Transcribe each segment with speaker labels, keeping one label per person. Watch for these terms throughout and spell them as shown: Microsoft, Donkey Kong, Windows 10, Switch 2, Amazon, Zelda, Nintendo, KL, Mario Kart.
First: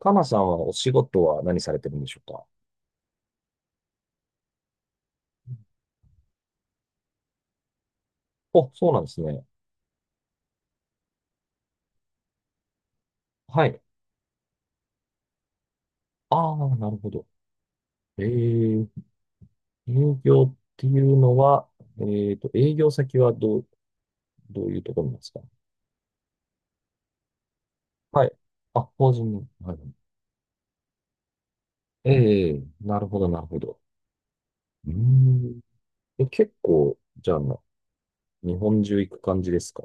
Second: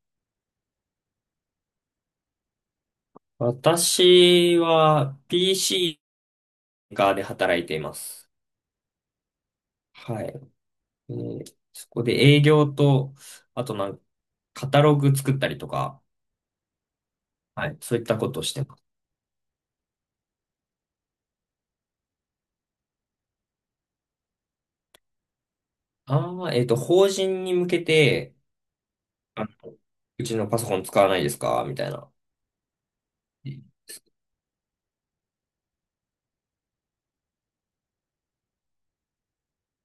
Speaker 1: かなさんはお仕事は何されてるんでしょうか？
Speaker 2: 私は PC 側ーカーで働いています。
Speaker 1: お、そうなんですね。
Speaker 2: はい。そこで営業と、あ
Speaker 1: は
Speaker 2: と
Speaker 1: い。
Speaker 2: なんか、カタログ作ったりとか。
Speaker 1: ああ、なるほど。
Speaker 2: はい、そういった
Speaker 1: え
Speaker 2: ことをしてます。
Speaker 1: ー、営業っていうのは、営業先はどう、どういうところなんですか？
Speaker 2: 法人に向け
Speaker 1: はい。
Speaker 2: て、
Speaker 1: あ、法人
Speaker 2: あ
Speaker 1: の。
Speaker 2: の
Speaker 1: はい。
Speaker 2: うちのパソコン使わないですかみたいな。
Speaker 1: ええ、なるほど、なるほど。うーん。え、結構、じゃあ、日本中行く感じですか？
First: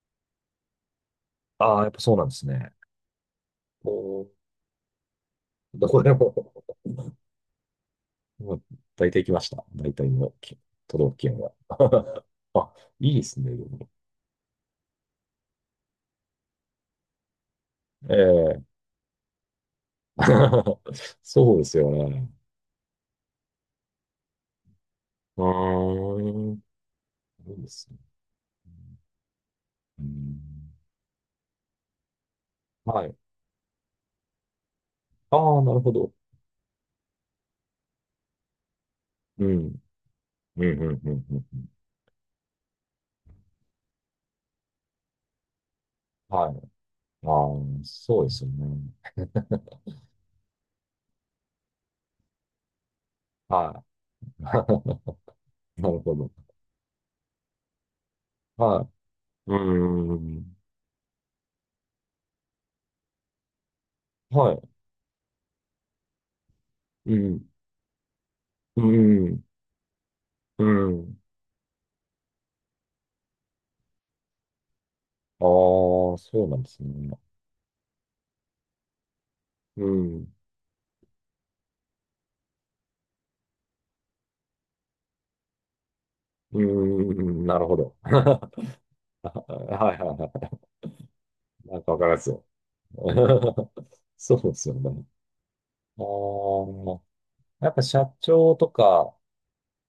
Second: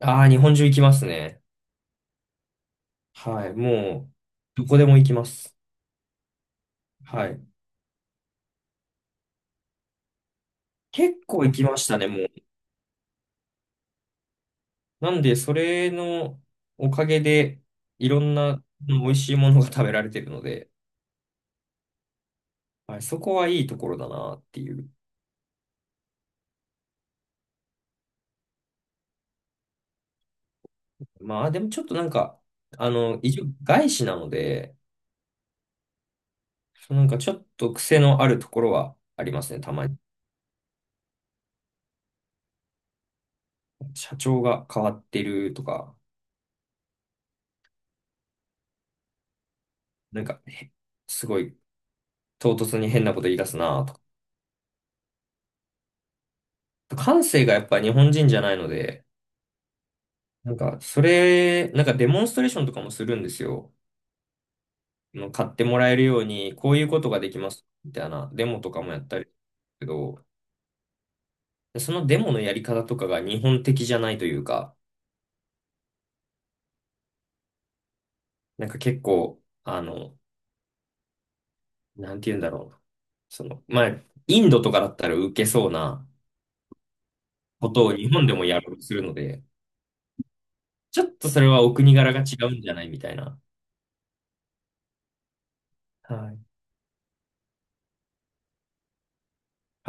Speaker 2: ああ、日本中行きますね。
Speaker 1: ああー、やっぱそうなんですね。
Speaker 2: はい、もう
Speaker 1: おー、
Speaker 2: どこでも行きます。
Speaker 1: どこでも、
Speaker 2: はい、
Speaker 1: もう大体行きました。大体の都道府
Speaker 2: 結
Speaker 1: 県
Speaker 2: 構
Speaker 1: は。
Speaker 2: 行きましたね。
Speaker 1: あ、いいですね。
Speaker 2: なんで、それのおかげで、い
Speaker 1: え
Speaker 2: ろんな
Speaker 1: え。
Speaker 2: うん美味しいものが食べられてるので、
Speaker 1: そうですよね。
Speaker 2: はい、そこはいいところだなっていう。
Speaker 1: うーん。そうですね。うん。
Speaker 2: まあ、でもちょっとなんか、あ
Speaker 1: はい。
Speaker 2: の、一応外資なので、
Speaker 1: ああ、なるほど。
Speaker 2: そうなんかちょっと癖のあるところはありま
Speaker 1: う
Speaker 2: すね、た
Speaker 1: ん。
Speaker 2: まに。
Speaker 1: うん、うん、うん、うんうん。
Speaker 2: 社長が変わってるとか、
Speaker 1: はい。ああ、そうですよね。
Speaker 2: なんか、へすごい唐突に変なこと言い出す
Speaker 1: は
Speaker 2: なとか。
Speaker 1: い。なるほど。
Speaker 2: 感性がやっぱ日本人じゃないの
Speaker 1: は
Speaker 2: で、
Speaker 1: い。うー
Speaker 2: な
Speaker 1: ん。
Speaker 2: んか、なんかデモンストレーションとかもするんですよ。
Speaker 1: はい。
Speaker 2: 買ってもらえるように、こういうこと
Speaker 1: う
Speaker 2: ができ
Speaker 1: ん。
Speaker 2: ます、みたいなデモと
Speaker 1: う
Speaker 2: かもやったりする
Speaker 1: ん。
Speaker 2: けど、
Speaker 1: うん。
Speaker 2: そのデモのやり方とかが日本的じゃないというか、
Speaker 1: ああ、そうなんですね。
Speaker 2: なんか結構、あ
Speaker 1: う
Speaker 2: の、
Speaker 1: ん。
Speaker 2: なんて言うんだろうな。その、まあ、インドとかだったら受けそうな
Speaker 1: うーん。なる
Speaker 2: こ
Speaker 1: ほ
Speaker 2: とを
Speaker 1: ど。
Speaker 2: 日本で
Speaker 1: は
Speaker 2: もやろうとするので、
Speaker 1: いはいは
Speaker 2: ちょっとそれは
Speaker 1: い。
Speaker 2: お
Speaker 1: なんか
Speaker 2: 国
Speaker 1: わかり
Speaker 2: 柄
Speaker 1: ま
Speaker 2: が
Speaker 1: す
Speaker 2: 違
Speaker 1: よ。
Speaker 2: うんじゃないみたいな。
Speaker 1: そうですよね。ああ、
Speaker 2: はい。
Speaker 1: やっぱ社長とか、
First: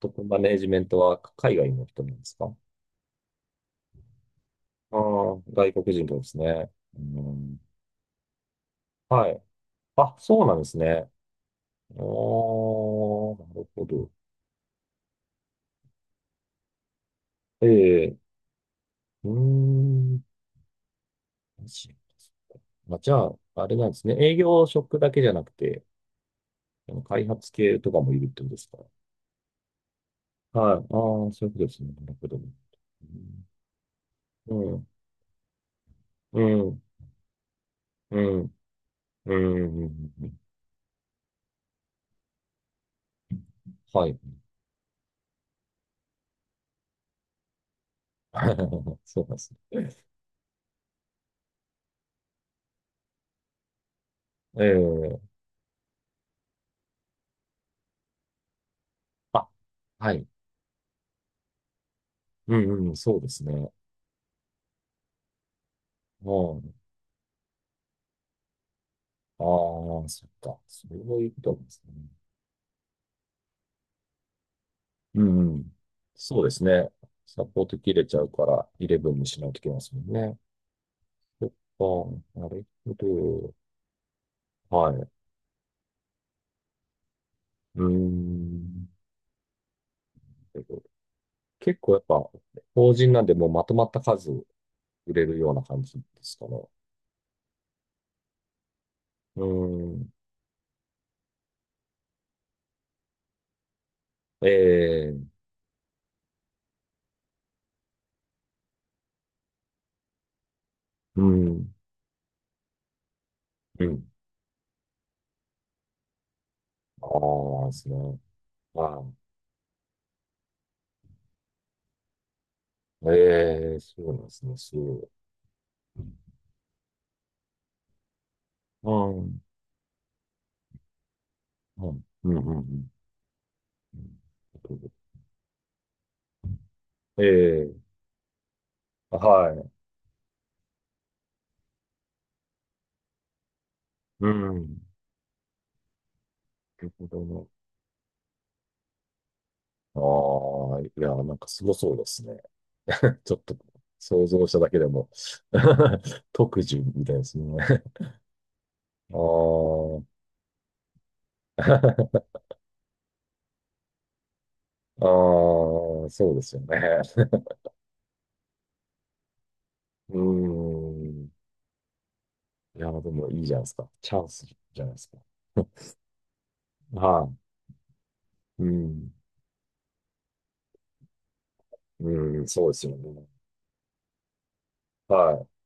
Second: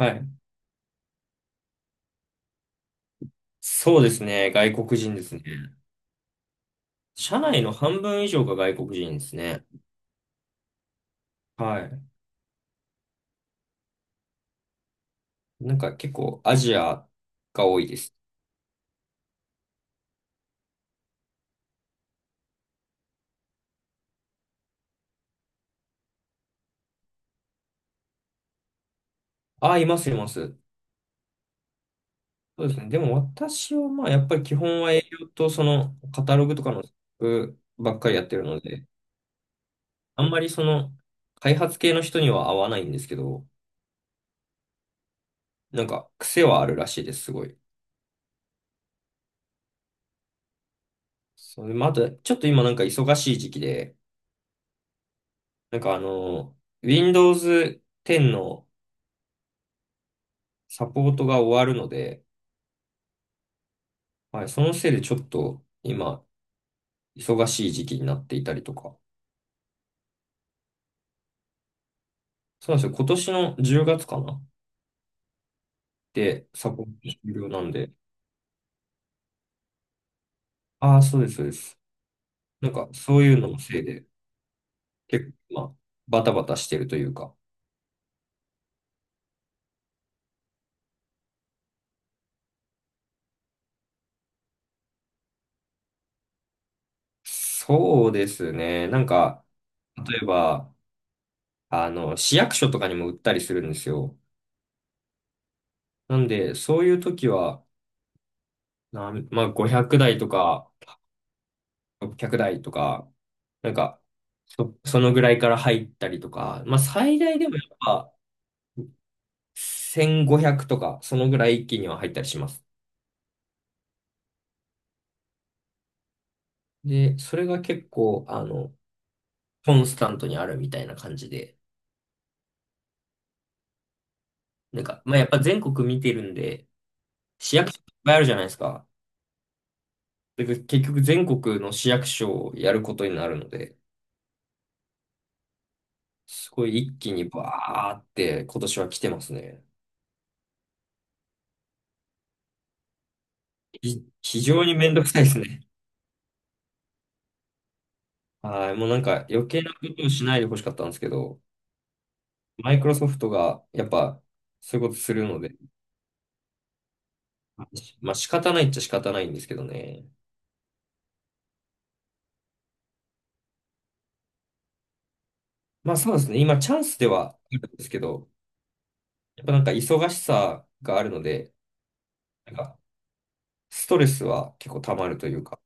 Speaker 1: トップ
Speaker 2: い、
Speaker 1: マネージメントは海外の人なんですか？
Speaker 2: そうですね。外
Speaker 1: あ
Speaker 2: 国
Speaker 1: あ、
Speaker 2: 人ですね。
Speaker 1: 外国人ですね。う
Speaker 2: 社
Speaker 1: ん、
Speaker 2: 内の半分以上が外国人で
Speaker 1: は
Speaker 2: す
Speaker 1: い。
Speaker 2: ね。
Speaker 1: あ、そうなんですね。
Speaker 2: は
Speaker 1: ああ、
Speaker 2: い。
Speaker 1: なるほど。
Speaker 2: なんか結構アジア
Speaker 1: え
Speaker 2: が多いです。
Speaker 1: え、うーん。まあ、じゃあ、あれなんですね。営業職だけじゃなくて、あの開発系とかもいるってことですか？
Speaker 2: あ、います、います。
Speaker 1: はい。ああ、そういうことですね。なるほど。う
Speaker 2: そうですね。でも私はまあやっぱり基
Speaker 1: ん。
Speaker 2: 本は営業とそのカタ
Speaker 1: う
Speaker 2: ログと
Speaker 1: ん。う
Speaker 2: か
Speaker 1: ん。
Speaker 2: の企画ばっかり
Speaker 1: う
Speaker 2: やって
Speaker 1: ん。
Speaker 2: るので、
Speaker 1: うん。うんう
Speaker 2: あん
Speaker 1: ん、
Speaker 2: まりその開発系の人には合わないんですけど、
Speaker 1: はい。
Speaker 2: なんか癖はあるらしいです、すごい。
Speaker 1: そうなんですね。
Speaker 2: そう、まあ、あとちょっと今なんか忙しい時期で、
Speaker 1: ええ、
Speaker 2: なんかあの、Windows 10の
Speaker 1: あ、はい。
Speaker 2: サポートが終わるので、
Speaker 1: うんうん、そうですね。
Speaker 2: はい、そのせいでちょっと今
Speaker 1: うん。
Speaker 2: 忙しい時期になっていたりとか。
Speaker 1: ああ、そっか。そういうことなんですね。
Speaker 2: そうなんですよ。今年の10月かな、
Speaker 1: うんうん。そう
Speaker 2: で、
Speaker 1: です
Speaker 2: サポー
Speaker 1: ね。
Speaker 2: ト終
Speaker 1: サ
Speaker 2: 了
Speaker 1: ポ
Speaker 2: な
Speaker 1: ー
Speaker 2: ん
Speaker 1: ト
Speaker 2: で。
Speaker 1: 切れちゃうから、イレブンにしないといけませんね。
Speaker 2: ああ、そうです、そ
Speaker 1: そ
Speaker 2: う
Speaker 1: っ
Speaker 2: です。
Speaker 1: か。なる
Speaker 2: なんか、
Speaker 1: ほ
Speaker 2: そういうの
Speaker 1: ど。
Speaker 2: のせいで、
Speaker 1: はい。
Speaker 2: 結構、まあ、バタバタしてるというか。
Speaker 1: うーん。結構やっぱ、法人なんでもうまとまった数売れるような感じですかね？
Speaker 2: そうですね。なん
Speaker 1: う
Speaker 2: か、
Speaker 1: ーん。
Speaker 2: 例えば、あの、市役所とかにも売ったりするんですよ。
Speaker 1: ええ、
Speaker 2: なんで、そういう時は、まあ、500台とか、
Speaker 1: うん。
Speaker 2: 600台とか、なん
Speaker 1: う
Speaker 2: か、
Speaker 1: ん。
Speaker 2: そのぐらいから入ったりとか、まあ、最大でもや
Speaker 1: ああ、で
Speaker 2: っ
Speaker 1: すね。
Speaker 2: ぱ
Speaker 1: はい、
Speaker 2: 1500とか、そのぐらい一気には入ったりします。
Speaker 1: ええ、そうなんですね。そう。
Speaker 2: で、それが結構、あの、
Speaker 1: うん。
Speaker 2: コンスタントにあるみたいな感じで、
Speaker 1: うん。うん。うん。う
Speaker 2: なん
Speaker 1: ん、
Speaker 2: か、まあ、やっぱ全国見てるんで、
Speaker 1: え
Speaker 2: 市役所いっ
Speaker 1: え、
Speaker 2: ぱいあるじゃないですか。
Speaker 1: はい。
Speaker 2: で、結局全国の市役所をやることになるので、
Speaker 1: うん。
Speaker 2: すごい
Speaker 1: なる
Speaker 2: 一
Speaker 1: ほ
Speaker 2: 気
Speaker 1: ど
Speaker 2: に
Speaker 1: な。
Speaker 2: バーって今年は来てますね。
Speaker 1: ああ、いや、なんかすごそうですね。ちょっと想
Speaker 2: 非
Speaker 1: 像した
Speaker 2: 常
Speaker 1: だ
Speaker 2: に
Speaker 1: けで
Speaker 2: めんど
Speaker 1: も、
Speaker 2: くさいですね。
Speaker 1: 特需みたいですね。
Speaker 2: はい、もうなん
Speaker 1: あ
Speaker 2: か余計なこ
Speaker 1: あ、
Speaker 2: とをしないでほしかったんですけど、マイクロソフトがやっぱそういうこと
Speaker 1: ああ、
Speaker 2: するので、
Speaker 1: そうですよね。
Speaker 2: まあ仕方ないっちゃ仕方ないんですけどね。
Speaker 1: うん。いや、でもいいじゃないですか。チャンスじゃないですか。
Speaker 2: まあそうですね、今チャンスで
Speaker 1: は
Speaker 2: はあるんですけど、
Speaker 1: い。うん。
Speaker 2: やっぱなんか忙しさがあるので、
Speaker 1: うん、
Speaker 2: なん
Speaker 1: そうで
Speaker 2: か
Speaker 1: すよね。
Speaker 2: ストレスは結構溜まると
Speaker 1: は
Speaker 2: いう
Speaker 1: い。
Speaker 2: か。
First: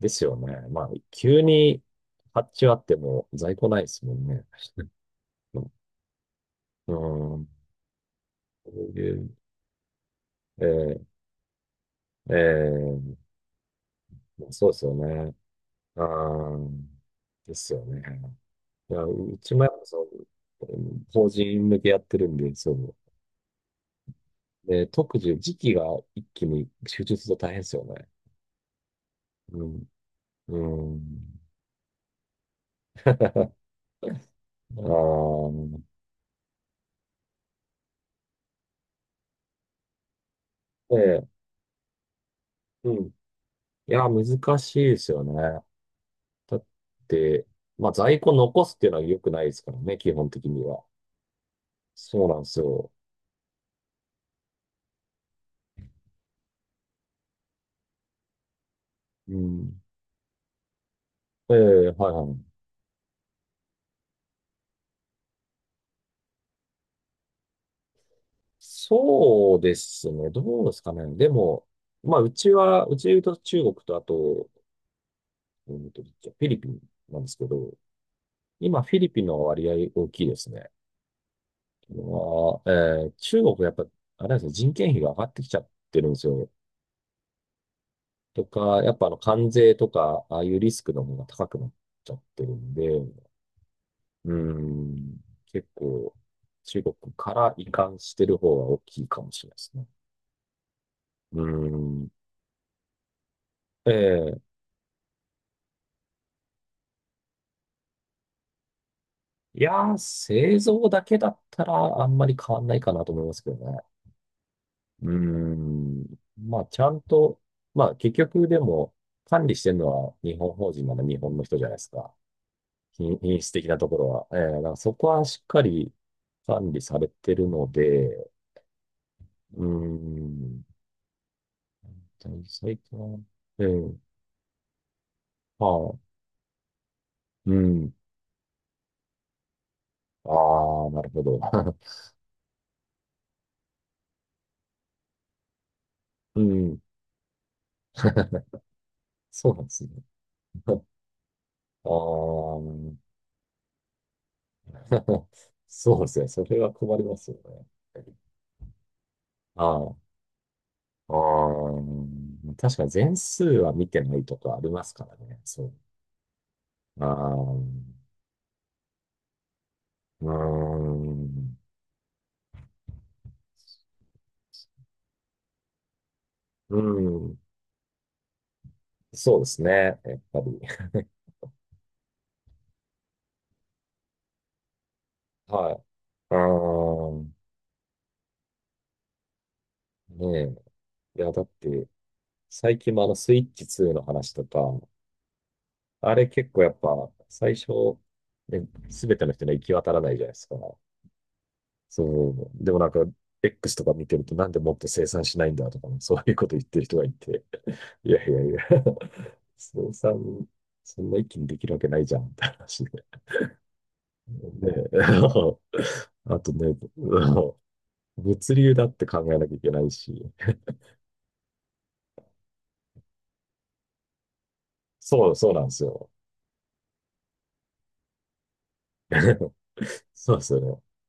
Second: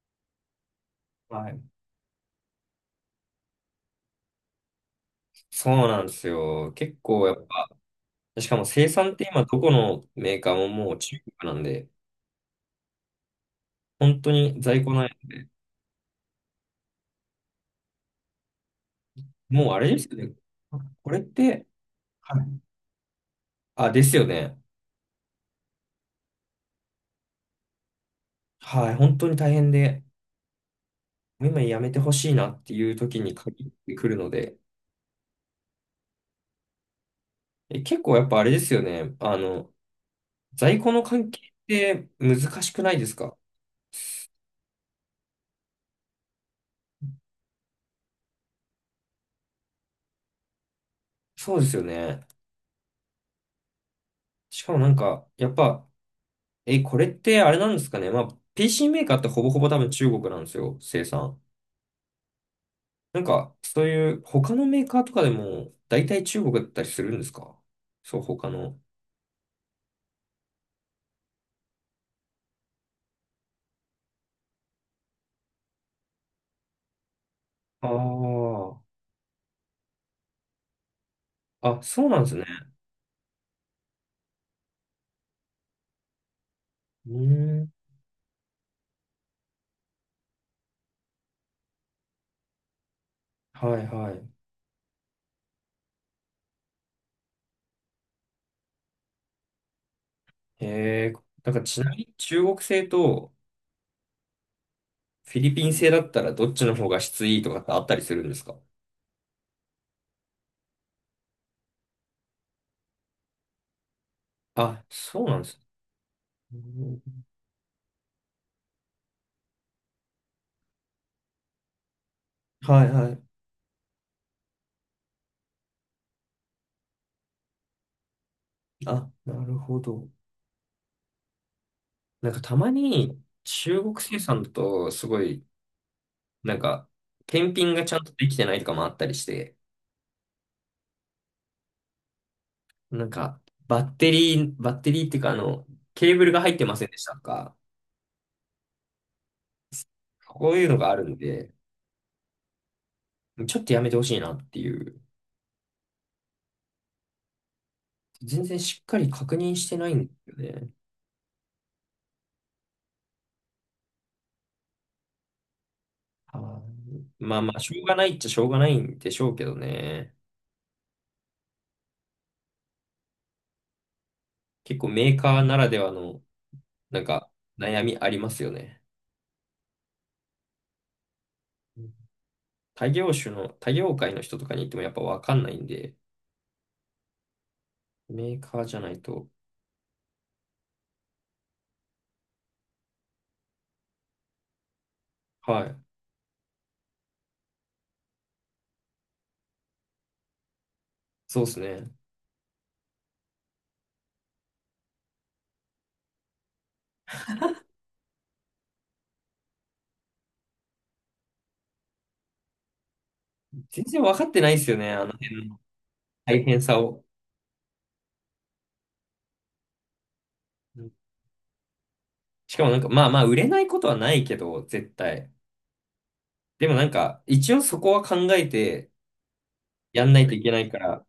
Speaker 1: ですよね。まあ、急
Speaker 2: はい。
Speaker 1: に発注あっても在庫ないですもんね。うん。
Speaker 2: そうなんですよ。結構やっぱ、しかも
Speaker 1: こ
Speaker 2: 生
Speaker 1: うい
Speaker 2: 産って
Speaker 1: う、
Speaker 2: 今どこのメーカーももう
Speaker 1: え
Speaker 2: 中国なんで、
Speaker 1: ー、えー
Speaker 2: 本当
Speaker 1: まあ
Speaker 2: に
Speaker 1: そうです
Speaker 2: 在庫
Speaker 1: よ
Speaker 2: ない。
Speaker 1: ね。あー、ですよね。いや、うちもや
Speaker 2: もうあ
Speaker 1: っぱ
Speaker 2: れで
Speaker 1: そ
Speaker 2: すよ
Speaker 1: う、
Speaker 2: ね、これっ
Speaker 1: 法
Speaker 2: て。
Speaker 1: 人向けやってるん
Speaker 2: は
Speaker 1: で、
Speaker 2: い。
Speaker 1: そう。
Speaker 2: あ、ですよね。
Speaker 1: で、特需、時期が一気に集中すると大変ですよね。
Speaker 2: はい、本当に大
Speaker 1: う
Speaker 2: 変
Speaker 1: ん。
Speaker 2: で、
Speaker 1: うん。
Speaker 2: もう今やめてほしいなっていう 時に
Speaker 1: あ
Speaker 2: 限ってくるので、
Speaker 1: あ、
Speaker 2: え、結構やっぱあれですよね。あの、在庫
Speaker 1: え
Speaker 2: の
Speaker 1: え、
Speaker 2: 関係って難しくな
Speaker 1: う
Speaker 2: いで
Speaker 1: ん。い
Speaker 2: すか？
Speaker 1: や、難しいですよね。だって、まあ在庫残すっていうのは良くないですからね、基本的には。
Speaker 2: そうですよ
Speaker 1: そ
Speaker 2: ね。
Speaker 1: うなんですよ。
Speaker 2: しかもなんか、やっぱ、え、これってあれなんですかね。まあ、PC メーカーって
Speaker 1: う
Speaker 2: ほぼほぼ多
Speaker 1: ん。
Speaker 2: 分中国なんですよ、生産。
Speaker 1: ええ、はいはい。
Speaker 2: なんか、そういう他のメーカーとかでも大体中国だったりするんですか？そう、他の。
Speaker 1: そうですね。どうですかね。でも、まあうちは、うちで言うと中国とあと、フィリピンなんですけど、今
Speaker 2: あ
Speaker 1: フィリピンの割合大きいですね。
Speaker 2: あ、あ、
Speaker 1: ま
Speaker 2: そうなんですね。
Speaker 1: あ、中国やっぱ、あれなんですね、人件費が上がってきちゃってるんですよ。
Speaker 2: うーん。
Speaker 1: とか、やっぱあの関税とか、ああいうリスクの方が高くなっちゃってるんで、
Speaker 2: はいはい。
Speaker 1: うん。結構、中国から移管してる方は大きいかもしれないですね。
Speaker 2: へえー、
Speaker 1: う
Speaker 2: なんかちなみ
Speaker 1: ん。
Speaker 2: に中国製と
Speaker 1: ええ。
Speaker 2: フィリピン製だったらどっちの方が質いいとかってあったりするんですか？
Speaker 1: いやー、製造だけだったらあんまり変わんないかなと思いますけどね。
Speaker 2: あ、
Speaker 1: う
Speaker 2: そうなんです。
Speaker 1: ん。
Speaker 2: う
Speaker 1: まあ、ちゃん
Speaker 2: ん。
Speaker 1: と、まあ、結局でも、管理してるのは日本法人なら日本の人じゃないですか。
Speaker 2: はいは
Speaker 1: 品、
Speaker 2: い。
Speaker 1: 品質的なところは。ええ、だからそこはしっかり管理されてるので、
Speaker 2: あ、なる
Speaker 1: う
Speaker 2: ほど。
Speaker 1: ん。
Speaker 2: なんかたま
Speaker 1: 最近は、
Speaker 2: に
Speaker 1: え
Speaker 2: 中
Speaker 1: え、
Speaker 2: 国生産だとすごい
Speaker 1: まあ、
Speaker 2: なんか、
Speaker 1: う
Speaker 2: 検品がち
Speaker 1: ん。
Speaker 2: ゃんとできてないとかもあったりして、
Speaker 1: ああ、なるほど。
Speaker 2: なんか、バッテリーっていうか、あの、ケーブル
Speaker 1: う
Speaker 2: が入ってま
Speaker 1: ん。
Speaker 2: せんでしたとか、
Speaker 1: そうなんですね。
Speaker 2: こう いうの
Speaker 1: あ
Speaker 2: があるんで、
Speaker 1: あ、
Speaker 2: ちょっとやめてほしいなっていう。
Speaker 1: そうですね。それは困りますよね。
Speaker 2: 全然しっかり確認して
Speaker 1: あ
Speaker 2: ない
Speaker 1: あ、
Speaker 2: んですよね。
Speaker 1: ああ、確かに全数は見てないとかありますからね。そう。
Speaker 2: は
Speaker 1: あ
Speaker 2: い、
Speaker 1: あ、
Speaker 2: まあま
Speaker 1: う
Speaker 2: あ、しょうがないっちゃしょうがないんでしょうけどね。
Speaker 1: ーん。
Speaker 2: 結構メーカーならではの、
Speaker 1: う
Speaker 2: なんか、
Speaker 1: ん。
Speaker 2: 悩みありますよね。
Speaker 1: そうですね。やっぱり。
Speaker 2: 他業種の、他業界の人とかに行ってもやっぱわかんないん
Speaker 1: はい。
Speaker 2: で、
Speaker 1: ああ、
Speaker 2: メーカーじゃないと。
Speaker 1: ねえ。いや、だって、最近もあの、スイッチ2の話とか、
Speaker 2: はい、
Speaker 1: あれ結構やっぱ、最初、ね、すべての人には行き渡らないじゃないですか。
Speaker 2: そうですね。
Speaker 1: そう。でもなんか、X とか見てると、なんでもっと生産しないんだとか、そういうこと言ってる人がいて、いやいやいや、生産、そんな一気にできるわけないじゃん、って話で。
Speaker 2: 全然分かってないですよ
Speaker 1: ね、
Speaker 2: ね、あの辺 の
Speaker 1: あ
Speaker 2: 大
Speaker 1: と
Speaker 2: 変
Speaker 1: ね、
Speaker 2: さを。
Speaker 1: 物流だって考えなきゃいけないし、
Speaker 2: うん、しかもなんか、まあまあ、売れないことはないけど、絶
Speaker 1: そ
Speaker 2: 対。
Speaker 1: う、そうなんですよ。
Speaker 2: でもなんか、一応そこは考えて やんない
Speaker 1: そ
Speaker 2: と
Speaker 1: う
Speaker 2: い
Speaker 1: で
Speaker 2: け
Speaker 1: すよ
Speaker 2: ないか
Speaker 1: ね。
Speaker 2: ら、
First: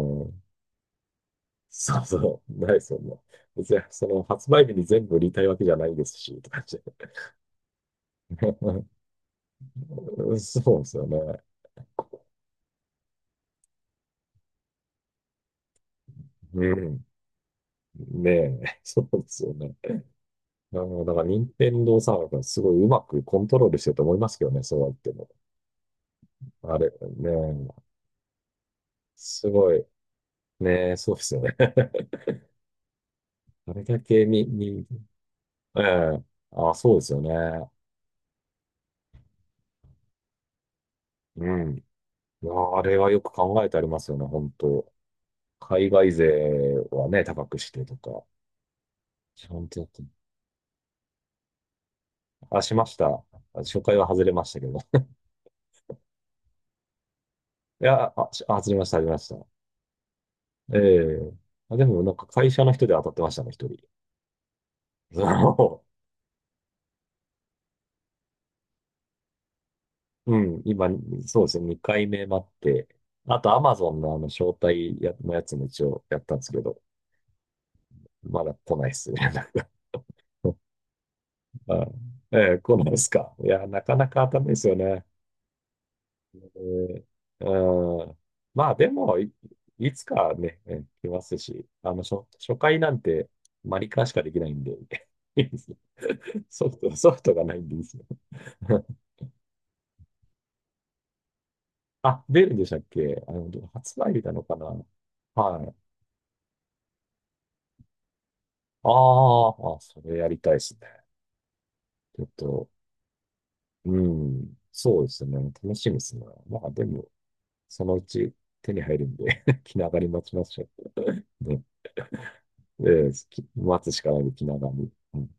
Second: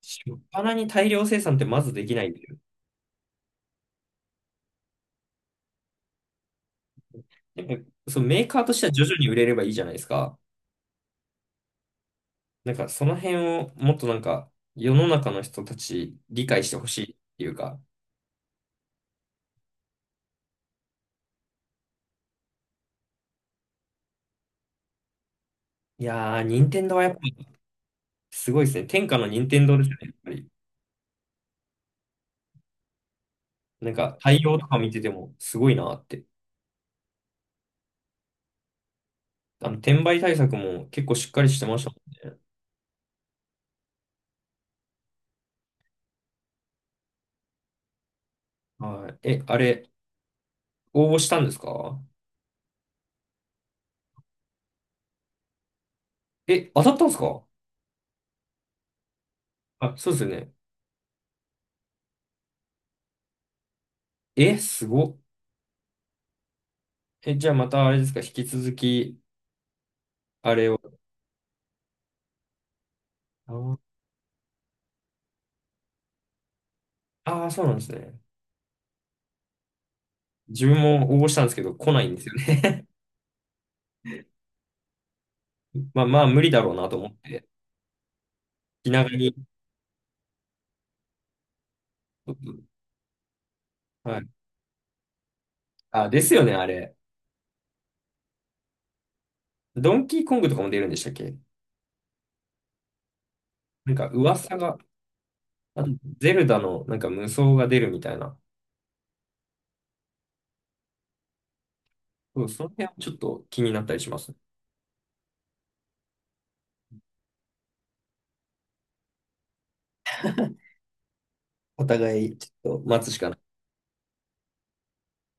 Speaker 2: しょっ
Speaker 1: ん。
Speaker 2: ぱなに大量生産ってまず
Speaker 1: そ
Speaker 2: で
Speaker 1: う
Speaker 2: きないんだ
Speaker 1: そ
Speaker 2: よ。
Speaker 1: う、ない、そんな。別に、その、発売日に全部売りたいわけじゃないですし、とかって。
Speaker 2: なんか、そのメーカーとしては 徐々に売れればいいじゃないですか。
Speaker 1: そうですよね。
Speaker 2: なんか、その辺をもっとなんか、世の中の人たち理
Speaker 1: う
Speaker 2: 解してほし
Speaker 1: ん。
Speaker 2: いっていうか。
Speaker 1: ねえ、そうですよね。あの、だから、任天堂さんがすごいうまくコントロールしてると思いますけどね、そうは言っても。
Speaker 2: いやー、任
Speaker 1: あ
Speaker 2: 天
Speaker 1: れ、
Speaker 2: 堂はやっぱ
Speaker 1: ね
Speaker 2: り
Speaker 1: え、
Speaker 2: すごいですね。天下の
Speaker 1: す
Speaker 2: 任天
Speaker 1: ご
Speaker 2: 堂
Speaker 1: い、
Speaker 2: ですよね、やっぱり。
Speaker 1: ねえ、そうですよね。あれ
Speaker 2: なん
Speaker 1: だ
Speaker 2: か、
Speaker 1: けに
Speaker 2: 対応とか
Speaker 1: に、
Speaker 2: 見ててもすごい
Speaker 1: え
Speaker 2: なっ
Speaker 1: え、
Speaker 2: て。
Speaker 1: あ、そうですよね。
Speaker 2: あの、転売対策も結構しっかり
Speaker 1: う
Speaker 2: してま
Speaker 1: ん。
Speaker 2: したも
Speaker 1: いや、あれはよく考えてありますよね、本当。海外勢はね、高くしてとか。
Speaker 2: んね。はい。え、
Speaker 1: ちゃ
Speaker 2: あ
Speaker 1: んとやっ
Speaker 2: れ、
Speaker 1: てる。
Speaker 2: 応募したんですか？
Speaker 1: あ、しました。初回は外れましたけど。
Speaker 2: え、当たったんですか？
Speaker 1: いや、あ、外れました、外れました。
Speaker 2: あ、そうですよね。
Speaker 1: ええ、あ、でもなんか会社の人で当たってましたね、一人。
Speaker 2: え、すご っ。
Speaker 1: そ
Speaker 2: え、じゃあまたあれですか、引き続き
Speaker 1: う。
Speaker 2: あ
Speaker 1: うん、
Speaker 2: れを。
Speaker 1: 今、そうですね、2回目待って。あと、アマ
Speaker 2: あ
Speaker 1: ゾンのあの、招待のやつも一応やったんですけど、
Speaker 2: あー、そうなんですね。
Speaker 1: まだ来ないっすね。
Speaker 2: 自分も応募したんですけど、
Speaker 1: あ、
Speaker 2: 来ないんですよ
Speaker 1: ええ、来
Speaker 2: ね。
Speaker 1: ないっすか。いや、なかなか当たんないですよね。
Speaker 2: まあまあ、無理だろうなと思って、
Speaker 1: うん。まあで
Speaker 2: 気長
Speaker 1: も、い、
Speaker 2: に。
Speaker 1: いつかね、来ますし、あの、初、初回なんてマリカーし
Speaker 2: は
Speaker 1: かでき
Speaker 2: い。
Speaker 1: ないんで、いいですね。
Speaker 2: あ、ですよね、あ
Speaker 1: ソフ
Speaker 2: れ。
Speaker 1: ト、ソフトがないんでいいですよ。
Speaker 2: ドンキーコングとかも出るんでしたっけ？
Speaker 1: あ、出るんでしたっけ？あの、
Speaker 2: なん
Speaker 1: 発
Speaker 2: か
Speaker 1: 売日なのか
Speaker 2: 噂
Speaker 1: な？
Speaker 2: が、
Speaker 1: はい。
Speaker 2: あとゼルダのなんか無双が出るみたいな。
Speaker 1: あー、あ、それやりたいですね。ちょっ
Speaker 2: そう、そ
Speaker 1: と、
Speaker 2: の辺はちょっと気になった
Speaker 1: う
Speaker 2: りします。
Speaker 1: ん、そうですね。楽しみですね。まあでも、そのうち手に入るんで、 気長に待ちましょう。ね
Speaker 2: お互い、ちょっと待
Speaker 1: え、え、
Speaker 2: つしか
Speaker 1: 待つしかないで、気長に。うん